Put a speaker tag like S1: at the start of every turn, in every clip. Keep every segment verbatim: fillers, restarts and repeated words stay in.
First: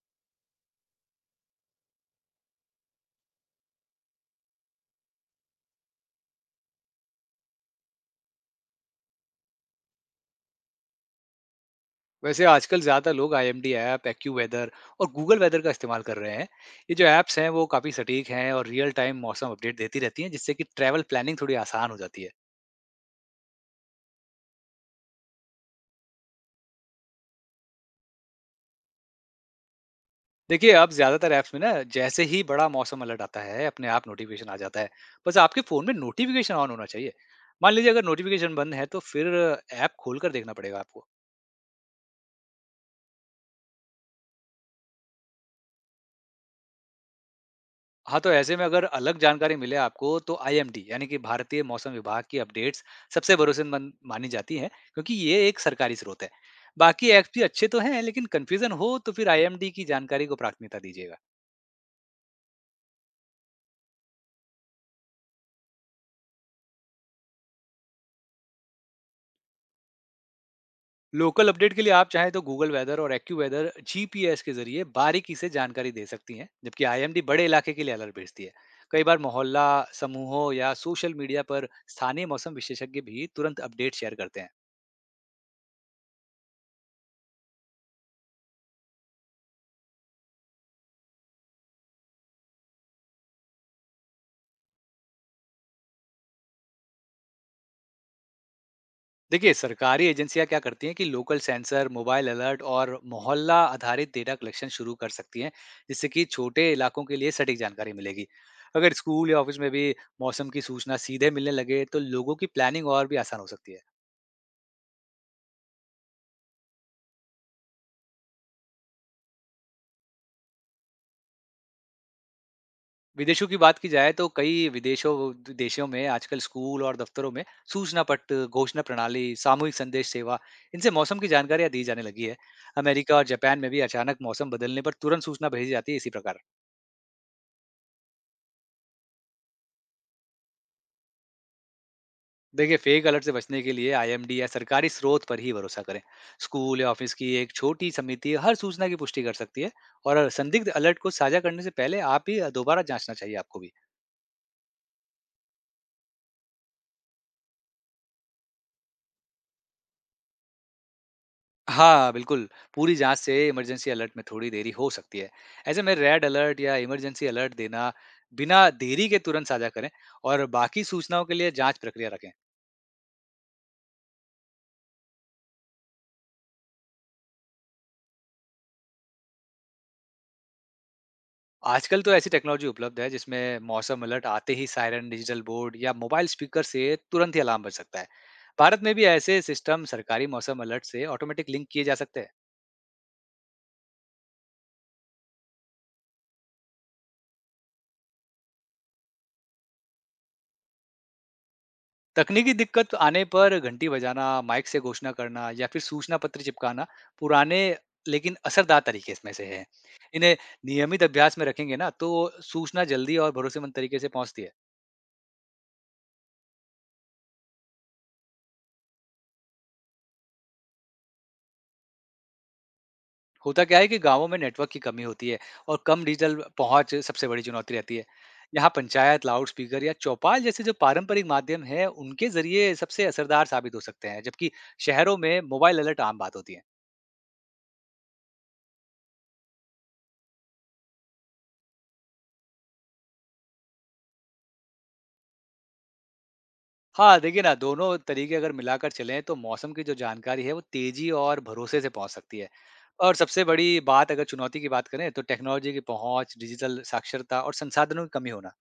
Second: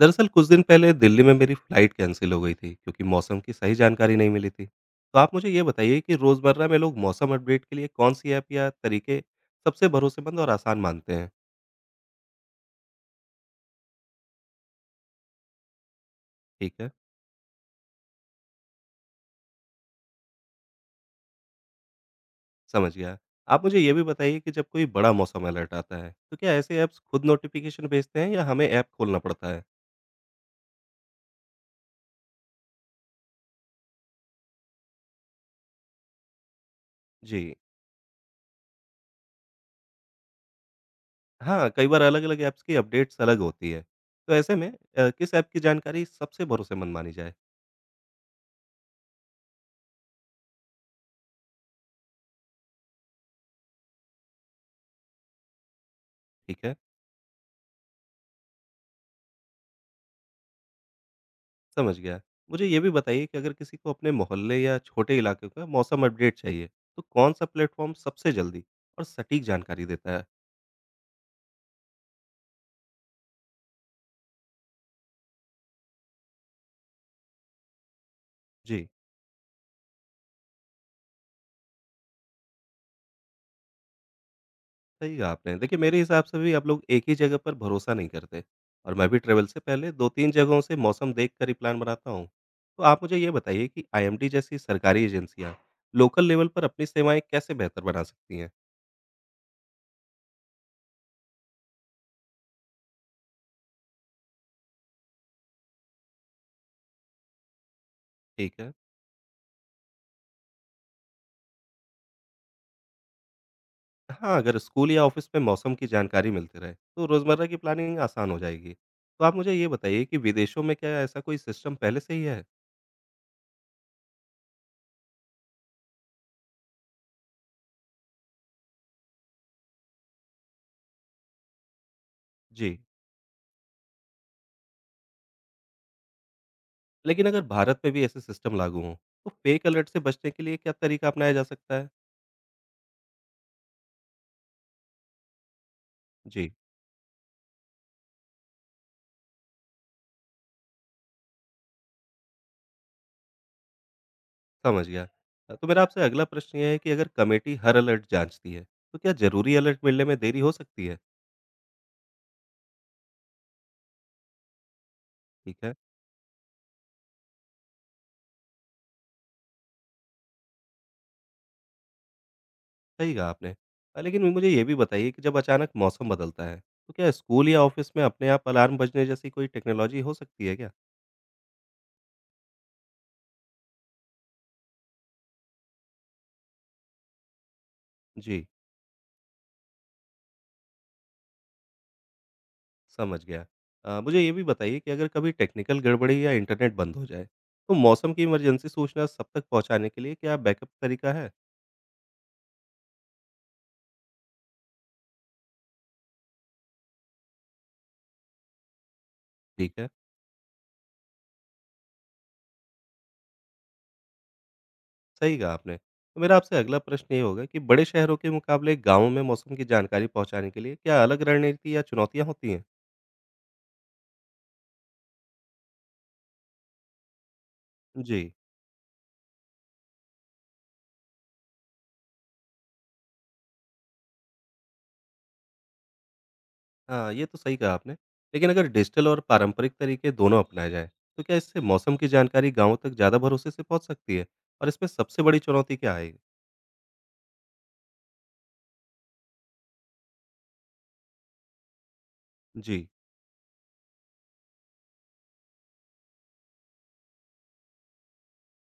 S1: दरअसल कुछ दिन पहले दिल्ली में मेरी फ्लाइट कैंसिल हो गई थी क्योंकि मौसम की सही जानकारी नहीं मिली थी। तो आप मुझे ये बताइए कि रोज़मर्रा में लोग मौसम अपडेट के लिए कौन सी ऐप या तरीके सबसे भरोसेमंद और आसान मानते हैं।
S2: वैसे आजकल ज़्यादा लोग I M D app, AccuWeather और गूगल वेदर का इस्तेमाल कर रहे हैं।
S1: ठीक है।
S2: ये जो ऐप्स हैं, वो काफ़ी सटीक हैं और रियल टाइम मौसम अपडेट देती रहती हैं, जिससे कि ट्रैवल प्लानिंग थोड़ी आसान हो जाती है।
S1: समझ गया। आप मुझे ये भी बताइए कि जब कोई बड़ा मौसम अलर्ट आता है तो क्या ऐसे ऐप्स खुद नोटिफिकेशन भेजते हैं या हमें ऐप खोलना पड़ता है।
S2: देखिए, अब ज़्यादातर ऐप्स में ना जैसे ही बड़ा मौसम अलर्ट आता है, अपने आप नोटिफिकेशन आ जाता है। बस आपके फ़ोन में नोटिफिकेशन ऑन होना चाहिए।
S1: जी।
S2: मान लीजिए अगर नोटिफिकेशन बंद है, तो फिर ऐप खोलकर देखना पड़ेगा आपको।
S1: हाँ, कई बार अलग अलग ऐप्स की अपडेट्स अलग होती है, तो ऐसे में अ, किस ऐप की जानकारी सबसे भरोसेमंद मानी जाए।
S2: हाँ, तो ऐसे में अगर अलग जानकारी मिले आपको तो आई एम डी यानी कि भारतीय मौसम विभाग की अपडेट्स सबसे भरोसेमंद मानी जाती है क्योंकि ये एक सरकारी स्रोत है।
S1: ठीक है।
S2: बाकी ऐप्स भी अच्छे तो हैं लेकिन कंफ्यूजन हो तो फिर आई एम डी की जानकारी को प्राथमिकता दीजिएगा।
S1: समझ गया। मुझे ये भी बताइए कि अगर किसी को अपने मोहल्ले या छोटे इलाके का मौसम अपडेट चाहिए, तो कौन-सा प्लेटफ़ॉर्म सबसे जल्दी और सटीक जानकारी देता है?
S2: लोकल अपडेट के लिए आप चाहें तो गूगल वेदर और AccuWeather G P S के जरिए बारीकी से जानकारी दे सकती हैं जबकि आई एम डी बड़े इलाके के लिए अलर्ट भेजती है।
S1: जी,
S2: कई बार मोहल्ला समूहों या सोशल मीडिया पर स्थानीय मौसम विशेषज्ञ भी तुरंत अपडेट शेयर करते हैं।
S1: सही कहा आपने। देखिए, मेरे हिसाब से भी आप लोग एक ही जगह पर भरोसा नहीं करते और मैं भी ट्रैवल से पहले दो तीन जगहों से मौसम देखकर ही प्लान बनाता हूँ। तो आप मुझे ये बताइए कि आई एम डी जैसी सरकारी एजेंसियाँ लोकल लेवल पर अपनी सेवाएँ कैसे बेहतर बना सकती हैं?
S2: देखिए सरकारी एजेंसियां क्या करती हैं कि लोकल सेंसर मोबाइल अलर्ट और मोहल्ला आधारित डेटा कलेक्शन शुरू कर सकती हैं, जिससे कि छोटे इलाकों के लिए सटीक जानकारी मिलेगी।
S1: ठीक है।
S2: अगर स्कूल या ऑफिस में भी मौसम की सूचना सीधे मिलने लगे तो लोगों की प्लानिंग और भी आसान हो सकती है।
S1: हाँ, अगर स्कूल या ऑफिस में मौसम की जानकारी मिलती रहे, तो रोज़मर्रा की प्लानिंग आसान हो जाएगी। तो आप मुझे ये बताइए कि विदेशों में क्या ऐसा कोई सिस्टम पहले से ही है?
S2: विदेशों की बात की जाए तो कई विदेशों देशों में आजकल स्कूल और दफ्तरों में सूचना पट, घोषणा प्रणाली, सामूहिक संदेश सेवा, इनसे मौसम की जानकारियां दी जाने लगी है।
S1: जी।
S2: अमेरिका और जापान में भी अचानक मौसम बदलने पर तुरंत सूचना भेजी जाती है। इसी प्रकार
S1: लेकिन अगर भारत में भी ऐसे सिस्टम लागू हों, तो फेक अलर्ट से बचने के लिए क्या तरीका अपनाया जा सकता है?
S2: देखिए, फेक अलर्ट से बचने के लिए आई एम डी या सरकारी स्रोत पर ही भरोसा करें।
S1: जी।
S2: स्कूल या ऑफिस की एक छोटी समिति हर सूचना की पुष्टि कर सकती है और संदिग्ध अलर्ट को साझा करने से पहले आप ही दोबारा जांचना चाहिए आपको भी।
S1: समझ गया। अ, तो मेरा आपसे अगला प्रश्न ये है कि अगर कमेटी हर अलर्ट जाँचती है, तो क्या ज़रूरी अलर्ट मिलने में देरी हो सकती है?
S2: हाँ, बिल्कुल। पूरी जांच से इमरजेंसी अलर्ट में थोड़ी देरी हो सकती है।
S1: ठीक है।
S2: ऐसे में रेड अलर्ट या इमरजेंसी अलर्ट देना, बिना देरी के तुरंत साझा करें और बाकी सूचनाओं के लिए जांच प्रक्रिया रखें।
S1: सही कहा आपने। अ, लेकिन मुझे ये भी बताइए कि जब अचानक मौसम बदलता है, तो क्या स्कूल या ऑफिस में अपने आप अलार्म बजने जैसी कोई टेक्नोलॉजी हो सकती है क्या?
S2: आजकल तो ऐसी टेक्नोलॉजी उपलब्ध है जिसमें मौसम अलर्ट आते ही सायरन, डिजिटल बोर्ड या मोबाइल स्पीकर से तुरंत ही अलार्म बज सकता है।
S1: जी।
S2: भारत में भी ऐसे सिस्टम सरकारी मौसम अलर्ट से ऑटोमेटिक लिंक किए जा सकते हैं।
S1: समझ गया। अ, मुझे ये भी बताइए कि अगर कभी टेक्निकल गड़बड़ी या इंटरनेट बंद हो जाए, तो मौसम की इमरजेंसी सूचना सब तक पहुँचाने के लिए क्या बैकअप तरीका है?
S2: तकनीकी दिक्कत आने पर घंटी बजाना, माइक से घोषणा करना या फिर सूचना पत्र चिपकाना, पुराने लेकिन असरदार तरीके इसमें से है।
S1: ठीक है।
S2: इन्हें नियमित अभ्यास में रखेंगे ना तो सूचना जल्दी और भरोसेमंद तरीके से पहुंचती है।
S1: सही कहा आपने। तो मेरा आपसे अगला प्रश्न ये होगा कि बड़े शहरों के मुकाबले गाँवों में मौसम की जानकारी पहुँचाने के लिए क्या अलग रणनीति या चुनौतियाँ होती हैं?
S2: होता क्या है कि गाँवों में नेटवर्क की कमी होती है और कम डिजिटल पहुंच सबसे बड़ी चुनौती रहती है।
S1: जी।
S2: यहाँ पंचायत, लाउडस्पीकर या चौपाल जैसे जो पारंपरिक माध्यम हैं, उनके ज़रिए सबसे असरदार साबित हो सकते हैं, जबकि शहरों में मोबाइल अलर्ट आम बात होती है।
S1: हाँ, ये तो सही कहा आपने। लेकिन अगर डिजिटल और पारंपरिक तरीके दोनों अपनाए जाएँ, तो क्या इससे मौसम की जानकारी गाँवों तक ज़्यादा भरोसे से पहुँच सकती है? और इसमें सबसे बड़ी चुनौती क्या आएगी?
S2: हाँ, देखिए ना, दोनों तरीके अगर मिलाकर चलें, तो मौसम की जो जानकारी है, वो तेज़ी और भरोसे से पहुंच सकती है।
S1: जी।
S2: और सबसे बड़ी बात अगर चुनौती की बात करें, तो टेक्नोलॉजी की पहुंच, डिजिटल साक्षरता और संसाधनों की कमी होना।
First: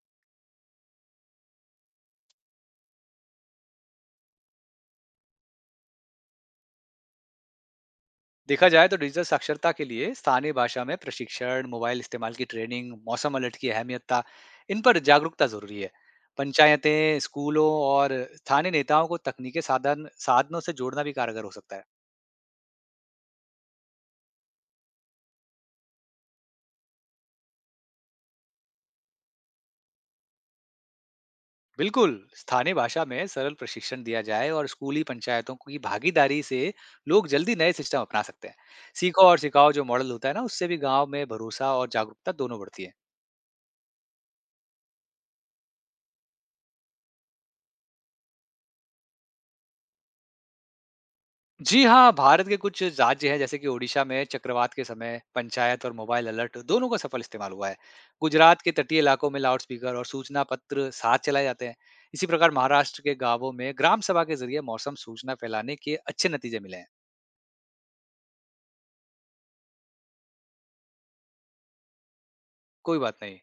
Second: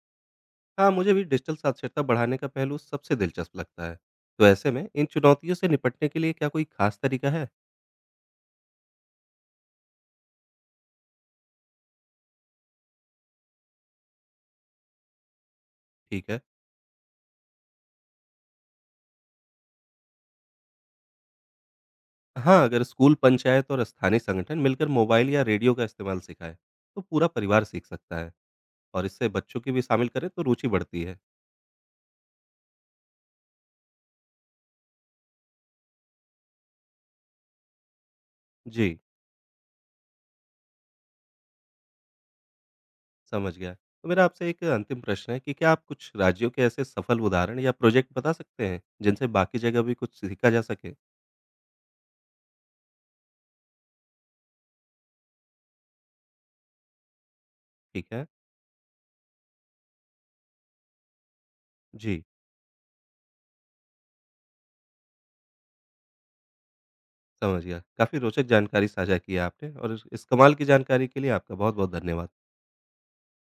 S1: हाँ, मुझे भी डिजिटल साक्षरता बढ़ाने का पहलू सबसे दिलचस्प लगता है। तो ऐसे में इन चुनौतियों से निपटने के लिए क्या कोई खास तरीका है?
S2: देखा जाए तो डिजिटल साक्षरता के लिए स्थानीय भाषा में प्रशिक्षण, मोबाइल इस्तेमाल की ट्रेनिंग, मौसम अलर्ट की अहमियतता, इन पर जागरूकता जरूरी है।
S1: ठीक है।
S2: पंचायतें, स्कूलों और स्थानीय नेताओं को तकनीकी साधन साधनों से जोड़ना भी कारगर हो सकता है।
S1: हाँ, अगर स्कूल, पंचायत और स्थानीय संगठन मिलकर मोबाइल या रेडियो का इस्तेमाल सिखाएं, तो पूरा परिवार सीख सकता है और इससे बच्चों की भी शामिल करें तो रुचि बढ़ती है।
S2: बिल्कुल। स्थानीय भाषा में सरल प्रशिक्षण दिया जाए और स्कूली पंचायतों की भागीदारी से लोग जल्दी नए सिस्टम अपना सकते हैं।
S1: जी।
S2: सीखो और सिखाओ जो मॉडल होता है ना, उससे भी गांव में भरोसा और जागरूकता दोनों बढ़ती है।
S1: समझ गया। तो मेरा आपसे एक अंतिम प्रश्न है कि क्या आप कुछ राज्यों के ऐसे सफल उदाहरण या प्रोजेक्ट बता सकते हैं, जिनसे बाकी जगह भी कुछ सीखा जा सके?
S2: जी हाँ, भारत के कुछ राज्य हैं जैसे कि ओडिशा में चक्रवात के समय पंचायत और मोबाइल अलर्ट दोनों का सफल इस्तेमाल हुआ है।
S1: ठीक है।
S2: गुजरात के तटीय इलाकों में लाउडस्पीकर और सूचना पत्र साथ चलाए जाते हैं।
S1: जी।
S2: इसी प्रकार महाराष्ट्र के गांवों में ग्राम सभा के जरिए मौसम सूचना फैलाने के अच्छे नतीजे मिले हैं।
S1: समझ गया। काफ़ी रोचक जानकारी साझा की है आपने और इस इस कमाल की जानकारी के लिए आपका बहुत-बहुत धन्यवाद।
S2: कोई बात नहीं।